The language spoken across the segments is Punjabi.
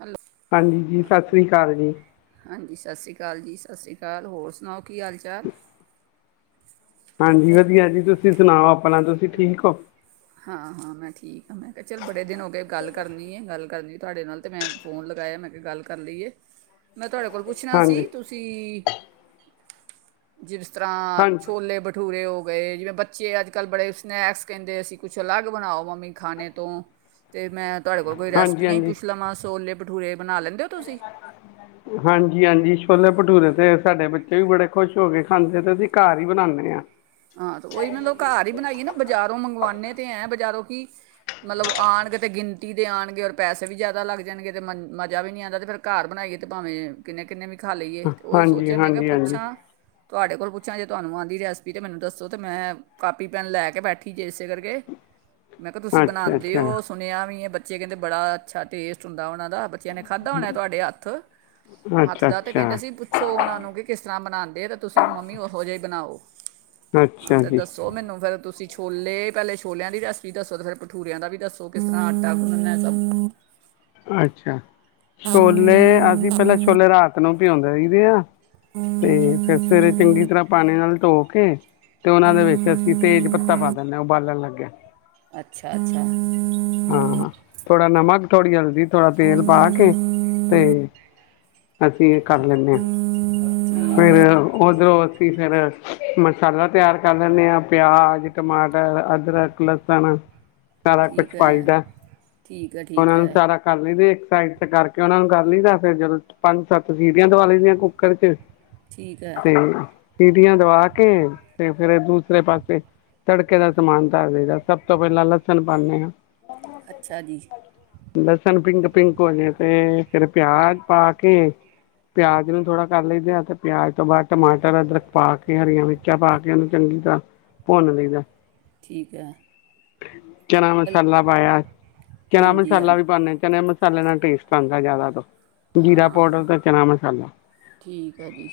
ਹੈਲੋ ਹਾਂਜੀ, ਜੀ ਸਤਿ ਸ੍ਰੀ ਅਕਾਲ ਜੀ। ਹਾਂਜੀ, ਸਤਿ ਸ਼੍ਰੀ ਅਕਾਲ ਜੀ-ਸਤਿ ਸ਼੍ਰੀ ਅਕਾਲ। ਹੋਰ ਸੁਣਾਓ? ਕੀ ਹਾਲ ਚਾਲ ਹਾਂਜੀ ਵਧੀਆ ਜੀ ਤੁਸੀਂ ਸੁਣਾਓ ਆਪ ਆਪਣਾ ਤੁਸੀਂ ਠੀਕ ਹੋ? ਹਾਂ ਹਾਂ ਮੈਂ ਠੀਕ ਮੈਂ ਕਿਹਾ ਚੱਲ ਬੜੇ ਦਿਨ ਹੋ ਗ ਗੱਲ ਕਰਨੀ ਹੈ ਗੱਲ ਕਰਨੀ ਤੁਹਾਡੇ ਨਾਲ ਅਤੇ ਮੈਂ ਫੋਨ ਲਗਾਇਆ ਮੈਂ ਕਿਹਾ ਗੱਲ ਕਰ ਲਈਏ ਮੈਂ ਤੁਹਾਡੇ ਕੋਲ ਪੁੱਛਣਾ ਹਾਂਜੀ ਸੀ ਤੁਸੀਂ ਜੀ ਤਰ੍ਹਾਂ ਹਾਂਜੀ ਛੋਲੇ ਭਠੂਰੇ ਹੋ ਗਏ, ਜਿਵੇਂ ਬੱਚੇ ਅੱਜ ਕੱਲ ਬੜੇ ਸਨੈਕਸ ਕਹਿੰਦੇ ਅਸੀਂ ਕੁਛ ਅਲੱਗ ਬਣਾਓ ਮੰਮੀ ਖਾਣੇ ਤੋਂ ਅਤੇ ਮੈਂ ਤੁਹਾਡੇ ਕੋਲ ਕੋ ਹਾਂਜੀ ਰੈਸਪੀਆਂ ਹੀ ਹਾਂਜੀ ਪੁੱਛ ਲਵਾਂ ਸੋਲੇ ਤੇ ਠੂਰੇ ਹਾਂਜੀ ਹਾਂਜੀ ਛੋਲੇ ਭਟੂਰੇ ਤੇ ਸਾਡੇੇ ਬੱਚੇ ਵੀ ਬੜੇ ਖੁਸ਼ ਹੋ ਕੇ ਖਾਂਦੇ ਤੇ ਅਸੀਂ ਘਰ ਹੀ ਬਣਾਉਂਦੇ ਹਾਂ। ਹਾਂ ਤੇ ਉਹੀ ਮਤਲਬ ਘਰ ਹੀ ਬਣਾਈਏ ਨਾ ਬਜ਼ਾਰੋਂ ਮੰਗਵਾਉੇ ਤੇ ਐਂ ਬਜ਼ਾਰੋਂ ਕਿ ਮਤਲਬ ਆਉਣਗੇ ਤੇ ਗਿਣਤੀ ਦੇ ਆਉਣਗੇ ਔਰ ਪੈਸੇ ਵੀ ਜ਼ਿਆਦਾ ਲੱਗ ਜਾਣਗੇ ਤੇ ਮਨ ਮਜਜ਼ਾ ਵੀ ਨਹੀਂ ਆਉਂਦਾ ਤੇ ਫੇਿਰ ਘਰ ਬਣਾਈਏ ਤੇ ਭਾਵੇਂ ਕਿੰਨੇ ਕਿੰਨੇ ਵੀ ਤਿੱਖਾ ਲਈਏ ਤੇ ਹੀ ਹਾਂਜੀ ਸੋਚਿਆ ਮੈਂ ਕਿਹਾ ਹਾਂਜੀ ਹਾਂਜੀ ਪੁੱਛਾਂ ਤੁਹਾਡੇ ਕੋਲ ਪੁੱਛਾਂ ਜੇ ਤੁਹਾਨੂੰ ਰਸ ਤੇ ਮੈਨੂੰ ਦੱਸੋ ਤੇ ਮੈਂ, ਕਾਪੀ ਪੈਨ ਲੈ ਕੇ ਬੈਠੀ, ਜੇ ਇਸੇ ਕਰਕੇ ਮੈਂ ਕਿਆ, ਤੁਸੀਂ ਅੱਛਾ ਅੱਛਾ ਬਨਾਂਦੇਓ ਸੁਨਿਆ ਵੀ ਬੱਚੇ ਕੇੰਦੇ, ਬੜਾ ਅੱਛਾ ਟੇਸਟ ਹੁੰਦਾ ਹੋ ਨਾ ਬੱਚਿਆਂ ਨੇ ਖਾਧਾ ਹੋਣਾ ਤੁਹਾਡੇ ਹੱਥ, ਹੱਥ ਅੱਛਾ ਦਾ ਤਾਂ ਅੱਛਾ ਕਹਿੰਦੇ ਸੀ, ਪੁੱਛੋ ਉਹਨਾ ਨੂੰ ਕਿ, ਕਿਸ ਤਰ੍ਹਾਂ ਬਨਾੰਦੇ ਆ ਤੇ ਤੁਸੀਂ ਮੰਮੀ ਉਹੋ ਜਿਹੀ ਬਨਾਓ। ਹਾਂ, ਅੱਛਾ ਤੇ ਜੀ ਦੱਸੋ ਮੈਨੂੰ ਫੇਰ ਤੁਸੀਂ ਛੋਲੇ, ਪਹਿਲੇ ਛੋਲਿਆਂ ਦੀ ਰੈਸਪੀ ਦੱਸੋ, ਫਿਰ ਭਠੂੂਰਿਆਂ ਦਾ ਵੀ ਦੱਸੋ ਕਿਸ ਤਰ੍ਹਾਂ ਆਟਾ ਗੁੰਨਣਾ ਅੱਛਾ, ਛੋਲੇ ਅਸੀਂ ਪਹਿਲਾਂ, ਛੋਲੇ ਰਾਤ ਨੂੰ ਭਉਂਦੇ ਰਹੀਦੇ ਹ [inaudible] ਤੇ ਫਿਰ ਸਵੇਰੇ ਚੰਗੀ ਤਰ੍ਹਾਂ ਪਾਣੀ ਨਾਲ ਧੋ ਕੇੇ [inaudible] ਤੇ ਓਨਾਂ ਦੇ ਵਿੱਚ ਅਸੀਂ ਤੇਜ਼ ਪੱਤਾ ਪਾ ਦਿੰਨੇ ਆ ਓਬਾਲਨ ਲੱਗਿਆਂ। ਅੱਛਾ -ਅੱਛਾ। ਆਂ, ਥੋੜਾ ਨਮਕ ਤੋੜੀ ਅਲਦੀ ਥੋੜਾ ਤੇਲ ਪਾ ਕੇ, ਤੇ ਅਸੀਂ ਕਰ ਲੈਂਨੇ ਆਂ, ਠੀਕ ਹੈ ਫਿਰ ਉਧਰੋਂ ਅਸੀਂ ਫਿਰ ਮਸਾਲਾ ਤਿਆਰ ਕਰ ਲੈਂਨੇ ਆਂ, ਪਿਆਜ, ਟਮਾਟਰ, ਅਦਰਕ, ਲਸਣ ਚਾਲਾ ਠੀਕ ਕੁਛ [inaudible] ਪਾਈਦੈ, ਹੈ ਠੀਕ ਹੈ ਠੀਕ ਉਹਨਾਂ ਨੂੰ ਹੈ ਸਾਰਾ ਕਰ ਲਈਦੇ ਸਾਈਡ ਚ ਕਰਕੇ, ਉਹਨਾ ਨੂੰ ਕਰ ਲਇਦਾ ਫਿਰ, ਜਦੋਂ ਪੰਜ ਸੱਤ ਸੀਟੀਂਆਂ ਦਵਾ ਲਈਦੀਆਂ ਕੁੱਕਰ ਚ ਠੀਕ ਹੈ ਤੇ ਨਾ [inaudible] ਸੀਟੀਂਆਂ ਦਵਾ ਕੇ, ਤੇ ਫਿਰ ਦੂਸਰੇ ਪਾਸੇ ਤੜਕੇ ਦਾ ਸਮਾਨ ਦੱਸ ਦੇਦਾ ਸਭ ਤੋਂ ਪਹਿਲਾਂ ਲਸਣ ਪਾਉਦੇ ਆਂ। ਅੱਛਾ ਜੀ। ਲਸਣ ਪਿੰਕ ਪਿੰਕ ਹੋ ਜਾਏ ਤੇ, ਫਿਰ ਪਿਆਜ ਪਾ ਕੇ ਪਿਆਜ ਨੂੰ ਥੋੜਾ ਕਰ ਲਈਦਾ, ਤੇ ਪਿਆਜ ਤੋਂ ਬਾਅਦ ਟਮਾਟਰ, ਅਦਰਕ ਪਾ ਕੇ ਹਰੀਆਂ ਮਿਰਚਾਂ ਪਾ ਕੇ, ਉਹਨੂੰ ਚੰਗੀ ਤਰ੍ਹਾਂ ਭੁੰਨ ਲਈਦਾ। ਠੀਕ ਐ। ਚਨਾ ਮਸਾਲਾ ਪਾਇਆ, ਚਨਾ ਮਸਾਲਾ ਵੀ ਪਾਨੇ ਆ ਚਨ ਮ ਮਸਾਲੇ ਨਾਲ ਟੇਸਟ ਆਉਂਦਾ ਜ਼ਿਆਦਾ ਤੋਂ ਹਾਂ ਜੀਰਾ ਹਾਂ ਪਾਊਡਰ ਤੇ ਚਨਾ ਮਸਾਲਾ ਠੀਕ ਹੈ ਜੀ,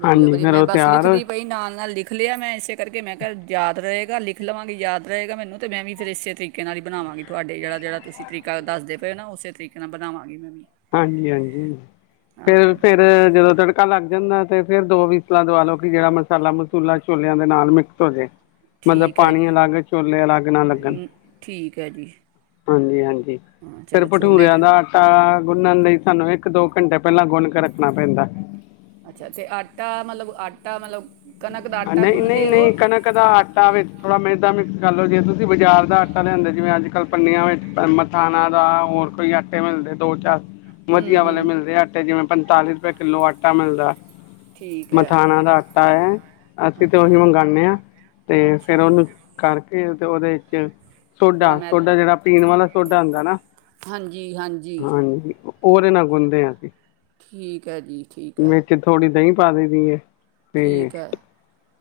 ਵਧੀਆ ਹਾਂਜੀ ਵਧੀਆ ਫਿਰ ਮੈਂ ਉਹ ਬੱਸ ਤਿਆਰ ਹੋਏ। ਲਿਖਦੀ ਪਈ ਨਾਲ -ਨਾਲ ਲਿਖ ਲਿਆ, ਮੈਂ ਇਸੇ ਕਰਕੇ ਮੈਂ ਕਿਹਾ ਯਾਦ ਰਹੇ। ਲਿਖ ਲਵਾਂਗੀ ਯਾਦ ਰਏਗਾ ਮੈਨੂੰ, ਤੇ ਮੈਂ ਵੀ ਫਿਰ ਇਸੇ ਤਰੀਕੇ ਨਾਲ ਹੀ ਬਨਾਵਾਂਗੀ, ਤੁਹਾਡੇ ਜਿਹੜਾ ਜਿਹੜਾ ਤੁਸੀਂ ਤਰੀਕਾ ਦੱਸਦੇ ਪਏ ਹੋ ਨਾ ਉਸੇ ਤਰੀਕੇ ਨਾਲ ਬਣਾਵਾਂਗੀ ਮੈੰ। ਹਾਂਜੀ -ਹਾਂਜੀ, ਫਿਰ ਫੇਰ ਜਦੋਂ ਤੜਕਾ ਲੱਗ ਜਾਂਦਾ ਤੇ ਫਿਰ, ਦੋ ਵੀਸਲਾ ਦਵਾਲੋ ਕਿ ਜਿਹੜਾ ਮਸਾਲਾ ਮਸੂਲਾ ਛੋਲਿਆਂ ਦੇ ਨਾਲ ਮਿਕਸ ਹੋ ਜਾਵੇ। ਮਤਲਬ ਠੀਕ ਹੈ ਪਾਣੀ ਜੀ ਅਲੱਗ, ਛੋਲੇ ਅਲੱਗ ਨਾ ਲੱਗਣ? ਅਮ, ਠੀਕ ਹੈ ਜੀ ਹਾਂਜੀ- ਹਾਂਜੀ। ਹਾਂ ਫਿਰ ਚਲੋ ਛੋਲੇ ਭਠੂਰਿਆਂ ਤੇ ਦਾ ਆਟਾ ਗੁੰਨਨ ਲਈ ਸਾਨੂੰ ਇੱਕ-ਦੋ ਘੰਟੇ ਪਹਿਲਾਂ ਗੁਨ ਕੇ ਰੱਖਣਾ ਪੈਂਦਾ ਅੱਛਾ, ਤੇ ਆਟਾ ਮਤਲਬ ਆਟਾ ਮਤਲਬ ਕਣਕ ਦਾ ਆਟਾ ਨਹੀਂ, ਨਹੀਂ, ਗੁੰਨਦੇ ਹੋ ਨਹੀਂ, ਕਣਕ ਦਾ ਆਟਾ ਵੇਚ ਥੋੜਾ ਮੇਦਾ ਮਿਕ੍ਸ ਚਲੋ ਜੇ ਤੁਸੀ ਬਾਜ਼ਾਰ ਦਾ ਆਟਾ ਲਿਆਂਦੇ ਜਿਵੇਂ ਅੱਜ-ਕੱਲ ਪੰਨੀਆਂ ਵਿੱਚ ਮਥਾਨਾ ਦਾ ਹੋਰ ਕੋਈ ਆਟੇ ਮਿਲਦੇ ਦੋ ਚਾਰ ਹੂੰ ਵਧੀਆ ਵਾਲੇ ਹੂੰ ਮਿਲਦੇ ਆਟੇ ਜਿਵੇਂ ਪੰਤਾਲੀ ਰੁਪਏ ਕਿੱਲੋ ਆਟਾ ਮਿਲਦਾ ਠੀਕ ਹੈ ਮਥਾਣਾ ਦਾ ਆਟਾ ਏ ਅਸੀਂ ਤੇ ਉਹੀ ਅੱਛਾ ਮੰਗਾਨੇ ਹਾਂ, ਤੇ ਅੱਛਾ ਫੇਰ ਉਹਨੂੰ ਕਰਕੇ [unintelligible] ਤੇ ਉਹਦੇ ਵਿੱਚ ਥੋੜ੍ਹਾ ਮੈਦਾ ਸੋਡਾ-ਸੋਡਾ ਜਿਹੜਾ ਪੀਣ ਵਾਲਾ ਸੋਡਾ ਹੁੰਦਾ ਨਾ, ਹਾਂਜੀ ਹਾਂਜੀ ਹਾਂਜੀ ਉਹਦੇ ਨਾਲ ਗੁੰਨਦੇ ਹਾਂ ਅਸੀਂ ਠੀਕ ਹੈ ਜੀ, ਠੀਕ ਹੈ। ਪਾਦੇ ਦੀ ਏ ਤੇ ਠੀਕ ਏ।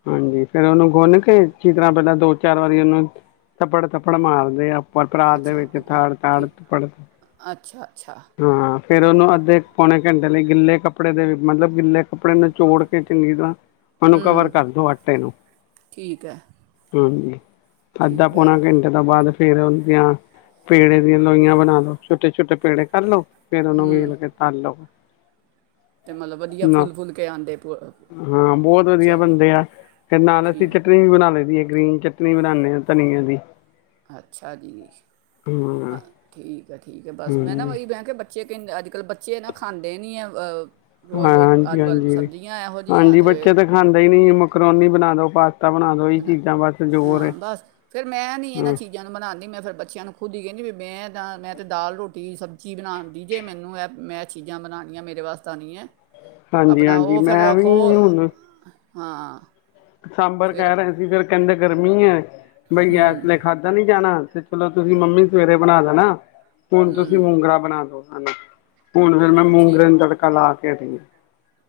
ਹਾਂਜੀ ਫੇਰ ਉਹਨੂੰ ਗੁੰਨ ਕੇ ਅੱਛੀ ਤਰਾਂ ਪਹਿਲਾਂ ਦੋ ਚਾਰ ਵਾਰੀ ਉਹਨੂੰ ਥਪੜ-ਥਪੜ ਮਾਰਦੇ ਆ [unintelligible] ਦੇ ਅੱਛਾ ਵਿੱਚ ਓਕੇ ਥੜ, ਥੜ, ਠੀਕ ਥੜ, ਅੱਛਾ ਅੱਛਾ ਹਾਂ ਫੇਰ ਉਹਨੂੰ ਓ ਅੱਧੇ ਪੌਣੇ ਘੰਟੇ ਲਈ ਗਿੱਲੇ ਕੱਪੜੇ ਦੇ ਮਤਲਬ [unintelligible] ਕੱਪੜੇ ਨ ਚੋੜ ਕੇ ਚੰਗੀ ਤਰਾਂ ਮੈਨੂੰ ਕਵਰ ਹੂੰ ਦੌ ਆਟੇ ਨੂੰ ਠੀਕ ਹੈ ਹੂੰ। ਅੱਧਾ ਠੀਕ ਹੈ ਪੌਣਾ ਘੰਟੇ ਤੋ ਬਾਦ ਫੇਰ ਦੀਆਂ ਪੇੜੇ ਦੀਆਂ ਲੋਈਆਂ ਬਨਾ ਲੋੋ ਛੋਟੇ-ਛੋਟੇ ਪੇੜੇ ਕਰ ਲੋ ਫੇਰ ਉਹਨੂੰ ਵੇਲ ਕੇ ਤਲ ਲਓ। ਤੇ ਮਤਲਬ ਵਧੀਆ ਫੁੱਲ-ਫੁੱਲ ਕੇ ਆਂਦੇ [unintelligible] [inaudible] ਫੇਰ ਨਾਲ ਅਸੀ ਚਟਨੀ ਵੀ ਬਨਾ ਲਈ ਦੀ ਗ੍ਰੀਨ ਚਟਨੀ ਬਨਾਨੇ ਆ ਥਨੀਏ ਦੀ ਅੱਛਾ ਜੀ, ਹਾਂ ਹ ਠੀਕ ਹੈ ਠੀਕ ਹੈ ਬਸ ਮੈਂ ਨਾ ਹਾਂਜੀ ਉਹੀ ਬੱਚੇ ਕੇਂਦੇ ਬੱਚੇ ਕਹਿੰ ਅੱਜ-ਕੱਲ ਬੱਚੇ ਨਾ ਖਾਂਦੇ ਨਹੀਂ [unintelligible] ਹਾਂ ਰੋਜ਼ ਅੱਜ ਕੱਲ੍ਹ ਹਾਂਜੀ-ਹਾਂਜੀ, ਸਬਜ਼ੀਆਂ ਇਹੋ ਜਿਹੀਆਂ ਹਾਂਜੀ ਤੇ ਬੱਚੇ ਤਾ ਖਾਂਦੇ ਹੀ ਨੀ ਮਕਰੋਨੀ ਬਨਾ ਦੋ। ਬਸ। ਬਣਾ ਦੋ ਇਹ ਚੀਜ਼ਾਂ ਜ਼ੋਰ ਹਾਂ ਹੈ। ਬਸ ਫੇਰ ਮੈਂ ਨੀ ਇਹਨਾਂ ਹਮ ਚੀਜ਼ਾਂ ਨੂੰ ਬਨਾਨ ਦੀ ਮੈਂ ਫੇਰ ਬੱਚਿਆਂ ਨੂੰ ਖੁਦ ਹੀ ਕਹਿੰਦੀ ਵੀ‌। ਮੈਂ ਤਾਂ ਮੈਂ ਤਾਂ ਦਾਲ ਰੋਟੀ ਸਬਜ਼ੀ ਬਣਾਨ ਦੀ ਜੇ ਮੈਨੂੰ ਇਹ ਮੈਂ ਚੀਜ਼ਾਂ ਬਣਾਣੀਆਂ ਮੇਰੇ ਵਾਸਤੇ ਨਹੀ ਏ। ਹਾਂਜੀ ਹਾਂਜੀ ਮੈਂ ਵੀ ਹੁਣ ਹਾਂ। ਸਾਂਬਰ ਫਿਰ ਕਹਿ ਰਹੇ ਸੀ ਫਿਰ ਕਹਿੰਦੇ ਗਰਮੀ ਹੈ। ਬਈ ਗੈਸ ਲਈ ਖਾਧਾ ਨੀ ਜਾਣਾ। ਤੇ ਚਲੋ ਤੁਸੀਂ ਮੰਮੀ ਸਵੇਰੇ ਬਣਾ ਦੇਣਾ ਹੁਣ ਤੁਸੀਂ ਮੂੰਗਰਾ ਬਣਾ ਦੋ। ਹਨ। ਹੁਣ ਫੇਰ ਮੈਂ ਚਲੋ ਠੀਕ ਮੂੰਗਰਿਆਂ ਨੂੰ ਤੜਕਾ ਲਾ ਕੇ। ਠੀ ਹੈ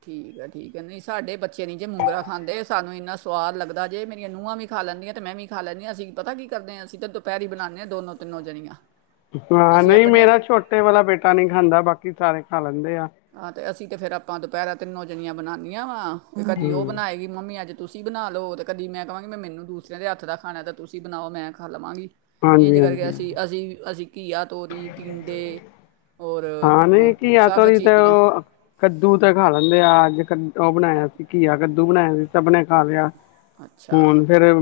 ਠੀਕ ਠੀਕ ਹੈ ਨਹੀਂ ਸਾਡੇ ਬੱਚੇ ਨੀ ਜੇ ਮੂੰਗਰਾ ਖਾਂਦੇ ਸਾਨੂੰ ਇੰਨਾ ਸਵਾਦ ਲੱਗਦਾ ਜੇ ਮੇਰੀਆਂ ਨ ਨੂੰਹਾਂ ਵੀ ਖਾ ਲੈਂਦੀਆਂ ਤੇ ਮੈਂ ਵੀ ਖਾ ਲੈਂਦੀ ਹਾਂ ਅਸੀਂ ਪਤਾ ਕੀ ਕਰਦੇ ਹ ਅਸੀਂ ਤਾਂ ਦੁਪਹਿਰੀ ਬਣਾਂਦੇ ਹਾਂ ਦੋਨੋ ਤਿੰਨੋ ਜਣੀਆਂ। ਹਾਂ ਅਸੀਂ ਨਹੀਂ ਆਪਣੇ ਮੇਰਾ ਛੋਟੇ ਵਾਲਾ ਬੇਟਾ ਨਹੀਂ ਖਾਂਦਾ। ਬਾਕੀ ਸਾਰੇ ਖਾ ਲੈਂਦੇ ਆ ਹਾਂ ਤੇ ਅਸੀਂ ਤੇ ਫੇਰ ਆਪਾਂ ਦੁਪਹਿਰ ਤਨ ਜਣੀਆਂ ਬਣਾਦੀਆਂ ਵਾ। ਕਦੀ ਉਹ ਹੂੰ ਬਣਾਏਗੀ ਮੰਮੀ ਅੱਜ। ਤੁਸੀਂ ਬਣਾ ਲ ਲੋ ਤੇ ਕਦੀ ਮੈਂ ਕਹਾਂਗੀ ਮੈਂ ਮੈਨੂੰ ਦੂਸਰਿਆਂ ਦੇ ਹੱਥ ਦਾ ਖਾਣਾ ਤਾਂ ਤੁਸੀਂ ਬਣਾਓ ਮੈਂ ਖਾ ਲਵਾਂਗੀ। ਇੰਝ ਹਾਂਜੀ ਕਰਕੇ ਹਾਂਜੀ ਹਾਂਜੀ ਅਸੀਂ ਅਸੀਂ ਅਸੀਂ। ਘਆ ਤੋਰੀ ਟੀਂਡੇ ਔਰ ਹਾਂ ਨਹੀਂ ਘੀਆ ਸਭ ਤੋਰੀ ਚੀਜ਼ਾਂ ਉਹ ਕੱਦੂ ਤਾਂ ਖਾ ਲੈਂਦੇ ਆ। ਅੱਜ ਕੱਲ ਉਹ ਬਣਾਇਆ ਸੀ ਘੀਆ ਕੱਦੂ। ਹੁਣ ਸਭ ਨੇ ਕਾਮਯਾਬ ਅੱਛਾ ਹੁਣ ਫੇਰ।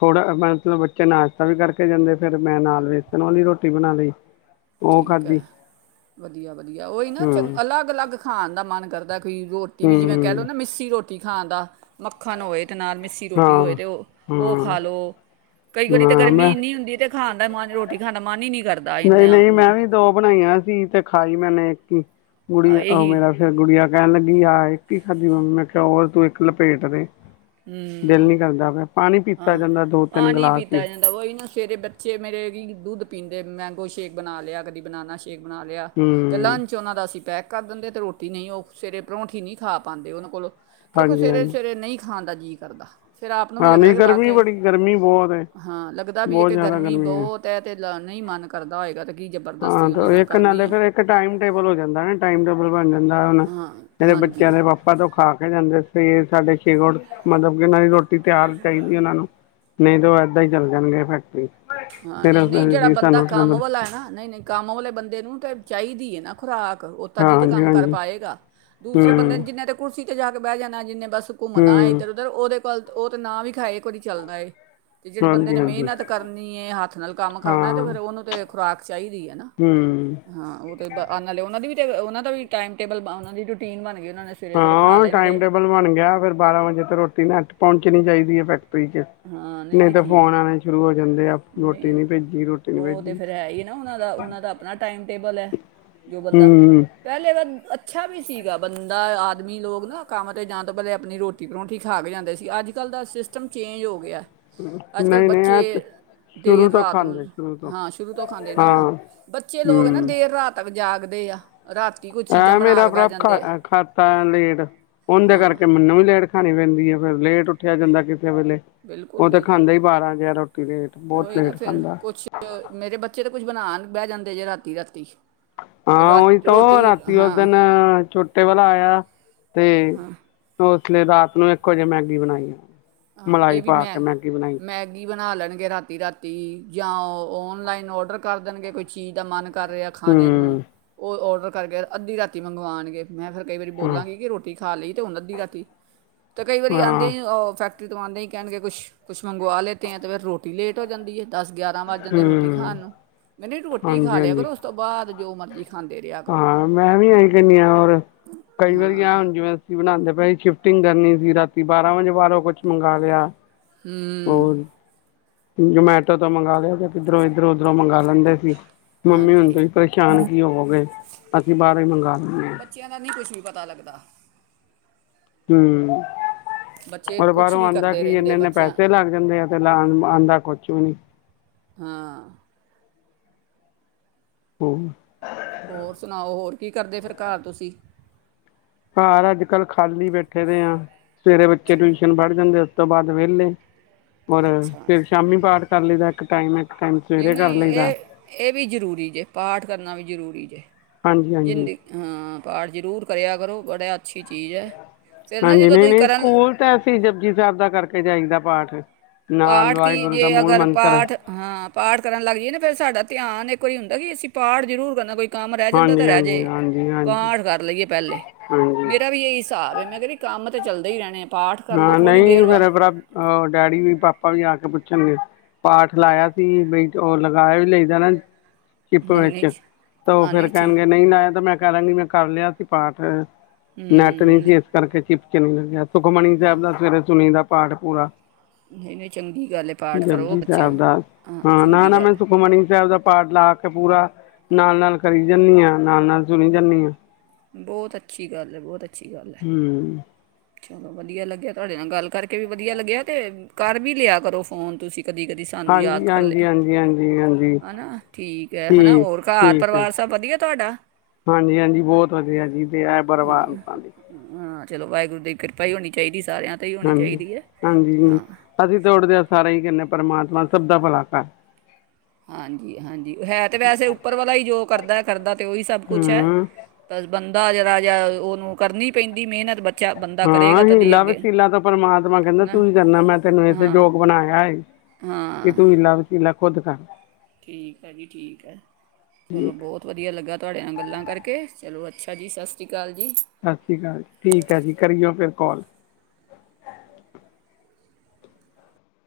ਥੋੜਾ ਮਤਲਬ ਬੱਚੇ ਨਾਸ਼ਤਾ ਵੀ ਕਰਕੇ ਜਾਂਦੇ ਫਿਰ ਮੈਂ ਨਾਲ ਵੇਸਣ ਵਾਲੀ ਰੋਟੀ ਬਣਾ ਲਈ। ਉਹ ਠੀਕ ਹੈ ਖਾਧੀ ਵਧੀਆ ਵਧੀਆ ਉਹੀ ਨਾ ਚੰ ਹੂੰ ਅਲੱਗ ਅਲੱਗ ਖਾਣ ਦਾ ਮਨ ਕਰਦਾ। ਕੋਈ ਰੋਟੀ ਵੀ ਜਿਵੇਂ ਕਹਿ ਲਉ ਹੂੰ ਨਾ ਮਿੱਸੀ ਰੋਟੀ। ਖਾਣ ਦਾ ਮੱਖਣ ਹੋਵੇ। ਤੇਨਾਰ ਮਿੱਸੀ ਰੋਟੀ ਹੋਏ ਹਾਂ ਤਾਂ ਉਹ ਹਾਂ ਖਾ ਲਉ ਕਈ ਵਾਰੀ ਤਾਂ ਹਾਂ ਗਰਮੀ ਮੈਂ ਇੰਨੀ ਹੁੰਦੀ ਤਾਂ ਖਾ। ਮਨ ਰੋਟੀ ਖਾਣਾ ਮਨ ਹੀ। ਕਰਦਾ ਨਹੀਂ ਇੰਨੇ ਨਹੀਂ ਮੈਂ ਵੀ ਦੋ ਬਣਾਈਆਂ। ਧੀ ਤੇ ਖਾਈ ਮੈਨੇ ਇੱਕ ਹੀ। ਗੁੜੀ ਅ, ਉਹ ਇਹੀ ਮੇਰਾ ਫਿਰ ਕਹਿਣ ਲੱਗੀ ਆ ਇੱਕ ਹੀ ਖਾਧੀ ਮੰਮੀ ਨੇਖਿਆ ਹੋਰ ਤੂੰ ਇੱਕ ਲਪੇਟ ਦੇ ਦਿਲ ਹਮ, ਨਹੀਂ ਕਰਦਾ ਪਿਆ ਪਾਣੀ ਪੀਤਾ ਹਾਂ, ਜਾਂਦਾ ਦੋ ਤਿੰਨ ਪਾਣੀ ਗਲਾਸ ਹੀ ਪੀਤਾ ਜਾਂਦਾ ਵਹੀ ਨਾ ਸਵੇਰੇ, ਬੱਚੇ ਮੇਰੇ ਕੀ ਦੁੱਧ ਪੀਂਦਾ। ਤੇ ਮੈਂਗੋ ਸ਼ੇਕ ਬਣਾ ਲਿਆ, ਕਦੀ ਬਨਾਨ ਸੇ਼ ਸ਼ੇਕ ਬਣਾ ਲਿਆ ਤੇ, ਹੂੰ ਲੰਚ ਉਹਨਾਂ ਦਾ ਅਸੀਂ ਪੈਕ ਕਰ ਦਿੰਦੇ ਤਾਂ, ਰੋਟੀ ਨਹੀਂ ਉਹ ਸਵੇਰੇ ਪਰੌਂਠੀ ਨਹੀਂ ਖਾ ਪਾਉਂਦੇ, ਉਹਨਾਂ ਕੋਲੋਂ। ਕਿਉਂਕਿ, ਹਾਂਜੀ ਹਾਂਜੀ ਸਵੇਰੇ-ਸਵੇਰੇ ਨਹੀਂ ਖਾਨ ਦਾ ਜੀਅ ਕਰਦਾ। ਫਿਰ ਆਪ ਨੂੰ ਵੀ ਹਾਂ ਲੱਗਦਾ ਨਹੀਂ ਕਿ, ਵਾਹ ਗਰਮੀ ਕੇ ਬੜੀ ਗਰਮੀ ਬਹੁਤ ਹੈ ਹਾਂ ਲੱਗਦਾ ਵੀ ਹੈ ਕਿ, ਗਰਮੀ ਬਹੁਤ ਹੈ, ਅਤੇ ਨਹੀਂ, ਮਨ ਕਰਦਾ ਹੋਏਗਾ ਤੇ। ਕੀ ਹਾਂ ਜ਼ਬਰਦਸਤੀ ਉਹਨਾਂ ਤੇ, ਨਾਲ ਇੱਕ ਕਰਨੀ ਨਾਲੇ ਹੈ ਫੇਰ ਇੱਕ ਟਾਈਮ ਟੇਬਲ ਹੋ ਜਾਂਦਾ ਨਾ, ਟਾਈਮ ਟੇਬਲ ਬਣ ਜਾਂਦਾ। ਹਾਂ ਮੇਰੇ ਬੱਚਿਆਂ ਹਾਂਜੀ ਦੇ ਪਾਪਾ ਤੋਂ ਖਾ ਕੇ। ਜਾਂਦੇ ਸੀ ਸਾਡੇ ਸ਼ੇਗੋਟ ਮਤਲਬ ਕਿ ਨਦੀ। ਰੋਟੀ ਤਿਆਰ ਚਾਹੀਦੀ ਉਹਨਾਂ ਨੂੰ। ਨਹੀਂ ਤੇ ਉਹ ਏਦਾਂ ਹੀ ਚੱਲ ਜਾਣਗੇ ਫੈਕਟਰੀ ਹਾਂ, ਤੇਰਾਂ ਨਹੀਂ, ਸੌ ਨਹੀਂ ਜਿਹੜਾ ਸੀ ਬੰਦਾ ਸਾਨੂੰ ਕੰਮ ਨੰਬਰ ਵਾਲਾ ਹੈ ਨਾ। ਨਹੀਂ, ਨਹੀਂ, ਕੰਮ ਵਾਲੇ ਬੰਦੇ ਨੂੰ ਤੇ ਚਾਹੀਦੀ ਹੈ ਨਾ ਖੁਰਾਕ। ਉ ਤਦੀ ਤੇ ਹਾਂਜੀ ਕੰਮ ਕਰ ਹਾਂਜੀ ਪਾਏਗਾ ਦੂਸਰੇ ਬੰਦੇ ਹੂੰ ਨੇ ਜਿੰਨੇ ਤੇ ਕੁਰਸੀ ਉੱ ਜਾ ਕੇ ਬਹਿ ਜਾਣਾ ਜਿੰਨੇ ਬਸ ਘੁੰਮਣਾ, ਹੂੰ ਇੱਧਰ ਉਧਰ ਉਹਦੇ ਲ ਉਹ ਤਾਂ, ਨਾ ਵੀ ਖਾਏ ਕੋ ਨ ਚੱਲਦਾ ਏ। ਤੇ ਜਿਹੜੇ ਬੰਦੇ ਹਾਂਜੀ ਨੇ ਹਾਂਜੀ ਮਿਹਨਤ ਕਰਨ ਨੀ ਇਹ ਹੱਥ ਨਾਲ ਕੰਮ ਕਰਨਾ ਤੇ, ਹਾਂ ਫੇਰ ਉਹਨੂੰ ਤੇ ਖੁਰਾਕ। ਚਾਹੀਦੀ ਹੈ ਨਾ, ਹੂੰ ਹਾਂ, ਉਹ ਤੇ, ਆ ਨਾਲੇ ਉਹਨਾਂ ਦੀ ਵੀ ਤੇ ਉਹਨਾ ਦਾ ਵੀ ਟਾਈਮ ਟੇਬਲ, ਉਹਨਾਂ ਦੀ ਰੂਟੀਨ ਬਣ ਗਈ। ਉਹਨਾਂ ਨੇ ਸਵੇਰੇ ਸਵੇਰੇ ਖਾ ਹਾਂ, ਟਾਈਮ ਲੈਂਦੇ ਟੇਬਲ ਬਣ ਗਿਆ, ਫੇਰ ਬਾਰਾਂ ਵਜੇ ਤੇ ਰੋਟੀ ਨਾ ਹੱਟ ਪਹੁੰਚਣੀ ਚਾਹੀਦੀ ਹੈ। ਫੇਰ ਠੀਕ ਏ ਨਹੀਂ ਤਾਂ ਫੋਨ ਆਉਣੇ ਸ਼ੁਰੂ ਹੋ ਜਾਂਦੇ ਆ। ਨਹੀਂ, ਰੋਟੀ ਭੇਜੀ ਰੋਟੀ ਨਹੀਂ ਉਹ ਤੇ ਭੇਜੀ ਫਿਰ ਹੈ ਹੀ ਨਾ, ਉਹਨਾਂ ਦਾ ਉਹਨਾਂ ਦਾ ਆਪਣਾ ਟਾਈਮ ਟੇਬਲ ਹੈ ਜੋ ਬੰਦਾ ਹੂੰ ਪਹਿਲੇ ਪਰ ਅੱਛਾ ਵੀ ਸੀਗਾ ਬੰਦਾ ਆਦਮੀ ਲੋਕ ਨਾ ਕੰਮ 'ਤੇ ਜਾਂ ਤੋ ਪਹਿਲੇ ਆਪਣੀ ਰੋਟੀ, ਪਰੋਂਂਠੀ ਖਾ ਕੇ ਜਾਂਦੇ ਸੀ‌। ਅੱਜ ਕੱਲ੍ਹ ਦਾ ਸਿਸਟਮ ਚੇਂਜ ਹੋ ਗਿਆ। ਅੱਜ ਕੱਲ ਨਹੀਂ, ਨਹੀਂ, ਬੱਚੇ ਆਤ ਦੇਰ ਰਾਤ ਨੂੰ, ਹਾਂ ਸ਼ੁਰੂ ਤੋਂ ਖਾਂਦੇ ਨਾ ਹਾਂ ਬੱਚੇ ਲੋਕ ਨਾ ਦੇਰ ਰਾਤ ਜਾਗਦੇ ਆ। ਰਾਤੀ ਕੋਈ ਚੀਜ਼ਾਂ ਆਂ ਬਣਾ ਮੇਰਾ ਕੇ ਬਹਿ ਭਰਾ ਜਾਂਦੇ ਆ ਖਾ ਖਾਤਾ ਏ ਲੇਟ ਉਂਹਦੇ ਹਾਂ ਕਰਕੇ ਮੈਨੂੰ ਵੀ ਲੇਟ ਖਾਣੀ ਪੈਂਦੀ ਹੈ। ਫਿਰ ਲੇਟ ਉੱਠਿਆ ਜਾਂਦਾ ਕਿ। ਵੇਲੇ ਬਿਲਕੁਲ ਉਹ ਤਾਂ ਖਾਂਦਾ ਬਿਲਕੁਲ ਹੀ, ਬਾਰਾਂ ਜਿਹਾ ਰੋਟੀ ਲੇਟ ਬਹੁਤ ਉਹੀ ਨਾ ਲੇਟ ਫਿਰ ਖਾਂਦਾ ਕੁਛ ਮੇਰੇ ਬੱਚੇ ਤਾਂ ਕੁਝ ਬਣਾਉਣ ਬਹਿ ਜਾਂਦੇ ਜੇ ਰਾਤੀ- ਰਾਤੀ ਹਾਂ, ਰਾ ਉਹੀ ਤਾਂ, ਉਹ ਰੋਟੀ ਰਾਤੀ ਉਸ ਹਾਂ ਦਿਨ ਛੋਟੇ ਵਾਲਾ ਆਇਆ ਤੇ ਉਸ ਪਿਛਲੇ ਰਾਤ ਨੂੰ ਇੱਕ ਵਜੇ ਮੈਗੀ ਬਣਾਈ ਆ। ਆਹ ਮਲਾਈ ਇਹ ਵੀ ਪਾ ਮੈ, ਕੇ ਮੈਗੀ ਬਣਾਈ ਮੈਗੀ ਬਣਾ ਲੈਣੀ। ਰਾਤੀ ਰਾਤੀ ਜਾਂ ਔਨਲਾਈਨ ਔਡਰ ਕਰ ਦੇਣਗੇ, ਕੋਈ ਚੀਜ਼ ਦਾ ਮਨ ਕਰ ਰਿਹਾ ਖਾਣੇ ਨੂੰ ਹੂੰ ਉਹ ਔਡਰ ਕਰਕੇ ਅੱਧੀ ਰਾਤੀ ਮੰਗਵਾਣਗੇ। ਮੈਂ, ਫਿਰ ਕਈ ਵਾਰੀ ਹਾਂ ਬੋਲਾਂਗੀ ਕਿ, ਰੋਟੀ ਖਾ ਲਈ ਤੇ ਹੁਣ ਅੱਧੀ ਰਾਤੀ। ਤੇ ਕਈ ਵਾਰੀ ਆਉਂਦੇ, ਹਾਂ ਹੀ ਫੈਕ ਰੋ ਤੋਂਵਾਉਂਦੇ ਹੀ ਕਹਿਣਗੇ ਕੁਛ, ਕੁਛ ਮੰਗਵਾ ਲੇਤੇ ਹੈ, ਤਾਂ ਫਿਰ ਰੋਟੀ ਲੇਟ ਹੋ ਜਾਂਦੀ ਹੈ। ਦਸ, ਗਿਆਰਾਂ ਵੱਜ ਜਾਂਦੇ ਰੋਟੀ ਹੂੰ ਖਾਣ ਨੂੰ, ਮੈਂਨ ਰੋਟੀ ਖਾ ਹਾਂਜੀ ਲਿਆ ਹਾਂਜੀ ਕਰੋ ਉਸ ਤੋਂ ਬਾਅਦ ਜੋ ਮਰਜ਼ੀ। ਖਾਂਦੇ ਰਿਹਾ ਕਰੋ ਹਾਂ, ਮੈਂ ਵੀ, ਆਹੀਂ ਕਨੀ ਹ ਹੋਰ ਕਈ ਵਾਰੀ ਆ ਹੁਣ ਜਿਵੇਂ, ਅਸੀਂ ਬਣਾਉਦੇ ਪਏ ਕੁਟਿੰਗ ਕਰਨੀ ਸੀ, ਰਾਤੀ ਬਾਰਾਂ ਵਜੇ ਬਾਹਰੋਂ ਕੁਛ ਮੰਗ ਲਿਆ ਹਮ। ਹੋਰ ਜਮੈਟੋ ਤੋਂ ਮੰਗ ਲਿਆ ਤੇ, ਕਿੱਧਰੋਂ, ਇਧਰੋਂ, ਉਧਰੋਂ ਮੰਗਵਾ ਲੈਂਦੇ ਸੀ। ਮੰਮੀ ਹੁਣ ਹਾਂਜੀ ਤੁਸੀ ਪਰੇਸ਼ਾਨ ਕੀ ਹੋਵੋਗੇ। ਅਸੀਂ ਬਾਹਰੋ ਹੀ ਮੰਗਵਾ ਲੈਂਦੇ ਹਾਂ ਬੱਚਿਆਂ ਦਾ ਨਹੀਂ ਕੁਛ ਵੀ ਪਤਾ ਲੱਗਦਾ। ਹਮ। ਬੱਚੇ ਉਹਰ ਕੁਛ ਬਾਹਰੋਂ ਵੀ ਆਉਂਦਾ ਕਰਦੇ ਕੀ, ਰਹਿੰਦੇ ਇਨੇ- ਇਨੇ ਬੱਚਿਆਂ ਪੈਸੇ ਲੱਗ ਜਾਂਦੇ ਆ, ਤੇ ਲ ਆਉਂਦਾ ਕੁਛ ਵੀ ਨੀ। ਹਾਂ। ਹੋਮ ਹੋਰ ਸੁਣਾਓ, ਹੋਰ ਕੀ ਕਰਦੇ ਫਿਰ ਘਰ ਤੁਸੀਂ ਹਾਰ ਅੱਜ, ਕੱਲ੍ਹ ਖਾਲੀ ਬੈਠੇ ਦੇ ਆ, ਸਵੇਰੇ ਬੱਚੇ ਟਿਊਸ਼ਨ ਪੜ੍ਹ ਜਾਂਦੇ ਆ ਉਸ ਤੋਂ ਬਾਅਦ ਵਿਹਲੇ ਔਰ ਅੱਛਾ‌ ਫਿਰ ਸ਼ਾਮੀ ਪਾਠ ਕਰ ਲਈਦਾ ਇੱਕ ਟਾਈਮ ਇੱਕ ਟਾਈਮ ਨਹੀਂ, ਸਵੇਰੇ ਕਰ ਨਹੀਂ ਲਈਦਾ। ਇਹ, ਇਹ ਵੀ ਜ਼ਰੂਰੀ ਜੇ, ਪਾਠ ਕਰਨਾ ਵੀ ਜ਼ਰੂਰੀ ਜੇ, ਹਾਂਜੀ ਜਿੰਦ ਹਾਂਜੀ ਹਾਂ ਪਾਠ ਜ਼ਰੂਰ ਕਰਿਆ ਕਰੋ ਗੋਡਿਆਤ ਹਾਂਜੀ, ਨਹੀਂ, ਨਹੀਂ ਕਰਨ ਸਕੂਲ ਤਾਂ ਅਸੀਂ ਜਪੁਜੀ ਸਾਹਿਬ ਦਾ ਕਰਕੇ ਜਾਈਦਾ। ਪਾਠ। ਨਾਲ ਪਾਠ ਕੀ ਵਾਹਿਗੁਰੂ ਦਾ ਜੇ ਮੂਲ ਅਗਰ ਮੰਤਰ ਪਾਠ ਹਾਂ ਪਾਠ ਕਰਨ ਲੱਗ ਜਾਈਏ ਨਾ ਫ਼ਿਰ ਸਾਡਾ ਧਿਆਨ ਇੱਕ ਵਾਰੀ ਹੁੰਦਾ ਕਿ ਅਸੀਂ ਪਾਠ ਜ਼ਰੂਰ ਕਰਨਾ ਕੋਈ ਕੰਮ ਰਹਿ ਜਾਂਦਾ ਤਾਂ ਹਾਂਜੀ ਰਹਿ ਹਾਂਜੀ ਜੇ ਹਾਂਜੀ ਹਾਂਜੀ ਪਾਠ ਕਰ ਲਈਏ ਪਹਿਲੇ ਹਾਂਜੀ ਮੇਰਾ ਵੀ ਇਹੀ ਹਿਸਾਬ ਹੈ ਮੈਂ ਕਹਿੰਦੀ ਕੰਮ ਤੇ ਚੱਲਦੇ ਹੀ ਰਹਿਣੇ ਪਾਠ ਕਰ ਲਓ ਹਾਂ ਥੋੜ੍ਹੀ ਨਹੀਂ ਦੇਰ ਬਾਅਦ ਫੇਰ [unintelligible] ਡੈਡੀ ਵੀ ਪਾਪਾ ਵੀ ਆ ਕੇ ਪੁੱਛਣਗੇ ਪਾਠ ਲਾਇਆ ਸੀ ਬਈ ਉਹ ਲਗਾਇਆ ਵੀ ਲਈਦਾ ਨਾ ਸ਼ਿਪ ਨਹੀਂ ਨਹੀਂ ਵਿੱਚ ਜੀ ਤਾਂ ਉਹ ਹਾਂ ਫੇਰ ਨਹੀਂ ਠੀ ਕਹਿਣਗੇ ਨਹੀਂ ਨਾ ਆਯਾ ਤਾਂ ਮੈਂ ਕਰਾਂਗੀ ਮੈਂ ਕਰ ਲਿਆ ਸੀ ਪਾਠ ਨੈਟ ਨਹੀਂ ਸੀ ਇਸ ਕਰਕੇ ਚਿਪ [unintelligible] ਸੁਖਮਣੀ ਸਾਹਿਬ ਦਾ ਸਵੇਰੇ ਸੁਣੀ ਦੇ ਪਾਠ ਪੂਰਾ ਨਈ ਨਈ ਚੰਗੀ ਗੱਲ ਐ ਪਾਠ ਕਰੋ ਜਪਜੀ ਬੱਚਿਆਂ, ਸਾਹਿਬ ਦਾ ਹਾਂ ਨਾ ਚੰਗੀ ਨਾ ਮੈਂ ਗੱਲ ਐ ਸੁਖਮਨੀ ਸਾਹਿਬ ਦਾ ਪਾਠ ਲਾ ਕੇ ਪੂਰਾ ਨਾਲ ਨਾਲ ਕਰੀ ਜਾਨੀ ਆ ਨਾਲ ਨਾਲ ਸੁਨੀ ਜਾਂਨੀ ਆ। ਬਹੁਤ ਅੱਛੀ ਗੱਲ ਹੈ ਬਹੁਤ ਅੱਛੀ ਗੱਲ ਹੈ ਹਮ। ਚਲੋ ਵਧੀਆ ਲੱਗਿਆ ਤੁਹਾਡੇ ਨਾਲ ਗੱਲ ਕਰਕੇ ਵੀ ਵਧੀਆ ਲੱਗਿਆ ਤੇ ਘਰ ਵੀ ਲਿਆ ਕਰੋ ਫੋਨ ਤੁਸੀਂ ਕਦੀ ਕਦੀ ਸਾਨੂੰ ਯਾਦ ਹਾਂਜੀ ਕਰ ਹਾਂਜੀ ਲਿਆ ਹਾਂਜੀ ਹਾਂਜੀ ਹਾਂਜੀ ਹੈ ਨਾ ਠੀਕ ਹੈ ਹੈ ਨਾ ਠੀਕ ਹੋਰ ਘਰ ਠੀਕ ਹੈ ਪਰਿਵਾਰ ਸਭ ਵਧੀਆ ਤੁਹਾਡਾ ਹਾਂਜੀ ਹਾਂਜੀ ਬਹੁਤ ਵਧੀਆ ਜੀ ਤੇ ਐ ਪਰਿਵਾਰ ਹਾਂ ਚਲੋ ਵਾਹਿਗੁਰੂ ਦੀ ਕਿਰਪਾ ਹੀ ਹੋਣੀ ਚਾਹੀਦੀ ਸਾਰਿਆਂ 'ਤੇ ਹੀ ਹੋਣੀ ਹਾਂਜੀ ਚਾਹੀਦੀ ਹੈ ਹਾਂਜੀ ਹਾਂ ਅਸੀਂ ਤੋੜਦੇ ਸਾਰਾ ਹੀ ਕਹਨੇ ਆ ਪਰਮਾਤਮਾ ਸਭ ਦਾ ਭਲਾ ਕਰ ਹਾਂਜੀ ਹਾਂਜੀ ਹੈ ਤੇ ਵੈਸੇ ਉੱਪਰ ਵਾਲਾ ਹੀ ਜੋ ਕਰਦੇ ਕਰਦਾ ਤੇ ਉਹੀ ਸਭ ਕੁਝ ਹੈ ਹੂੰ ਬਸ ਬੰ ਦਾ ਜਿਹਰਾ ਜਾ ਉਹਨੂੰ ਕਰਨੀ ਪੈਂਦੀ ਮਿਹਨਤ ਬੱਚਾ ਬੰਦਾ ਕਰੇਗਾ ਹਾਂ ਤਦੀ ਹੀਲਾ ਅੱਗੇ ਵਸੀਲਾ ਤਾ ਪਰਮਾਤਮਾ ਕਹਿੰਦੇ ਨਾ ਤੁਸੀ ਕਰਨਾ ਮੈਂ ਤੈਨੂੰ ਏਸੇ ਹਾਂ ਜੋਗ ਬਣਾਇਆ ਏ ਕਿ ਹਾਂ ਤੂੰ ਹੀਲਾ ਵਸੀਲਾ ਖੁਦ ਕਰ ਠੀਕ ਹੈ ਜੀ ਠੀਕ ਹੈ ਚਲੋ ਬਹੁਤ ਵਧੀਆ ਲੱਗਾ ਤੁਹਾਡੇ ਨਾਲ ਗੱਲ ਗੱਲਾਂ ਕਰਕੇ ਚਲੋ, ਅੱਛਾ ਜੀ, ਸਸ ਸ੍ਰੀ ਅਕਾਲ। ਜੀ ਸਸ ਸ੍ਰੀ ਕਾਲ ਜੀ, ਠੀਕ ਹੈ ਜੀ ਕਰੀਓ ਫਿਰ ਕਾਲ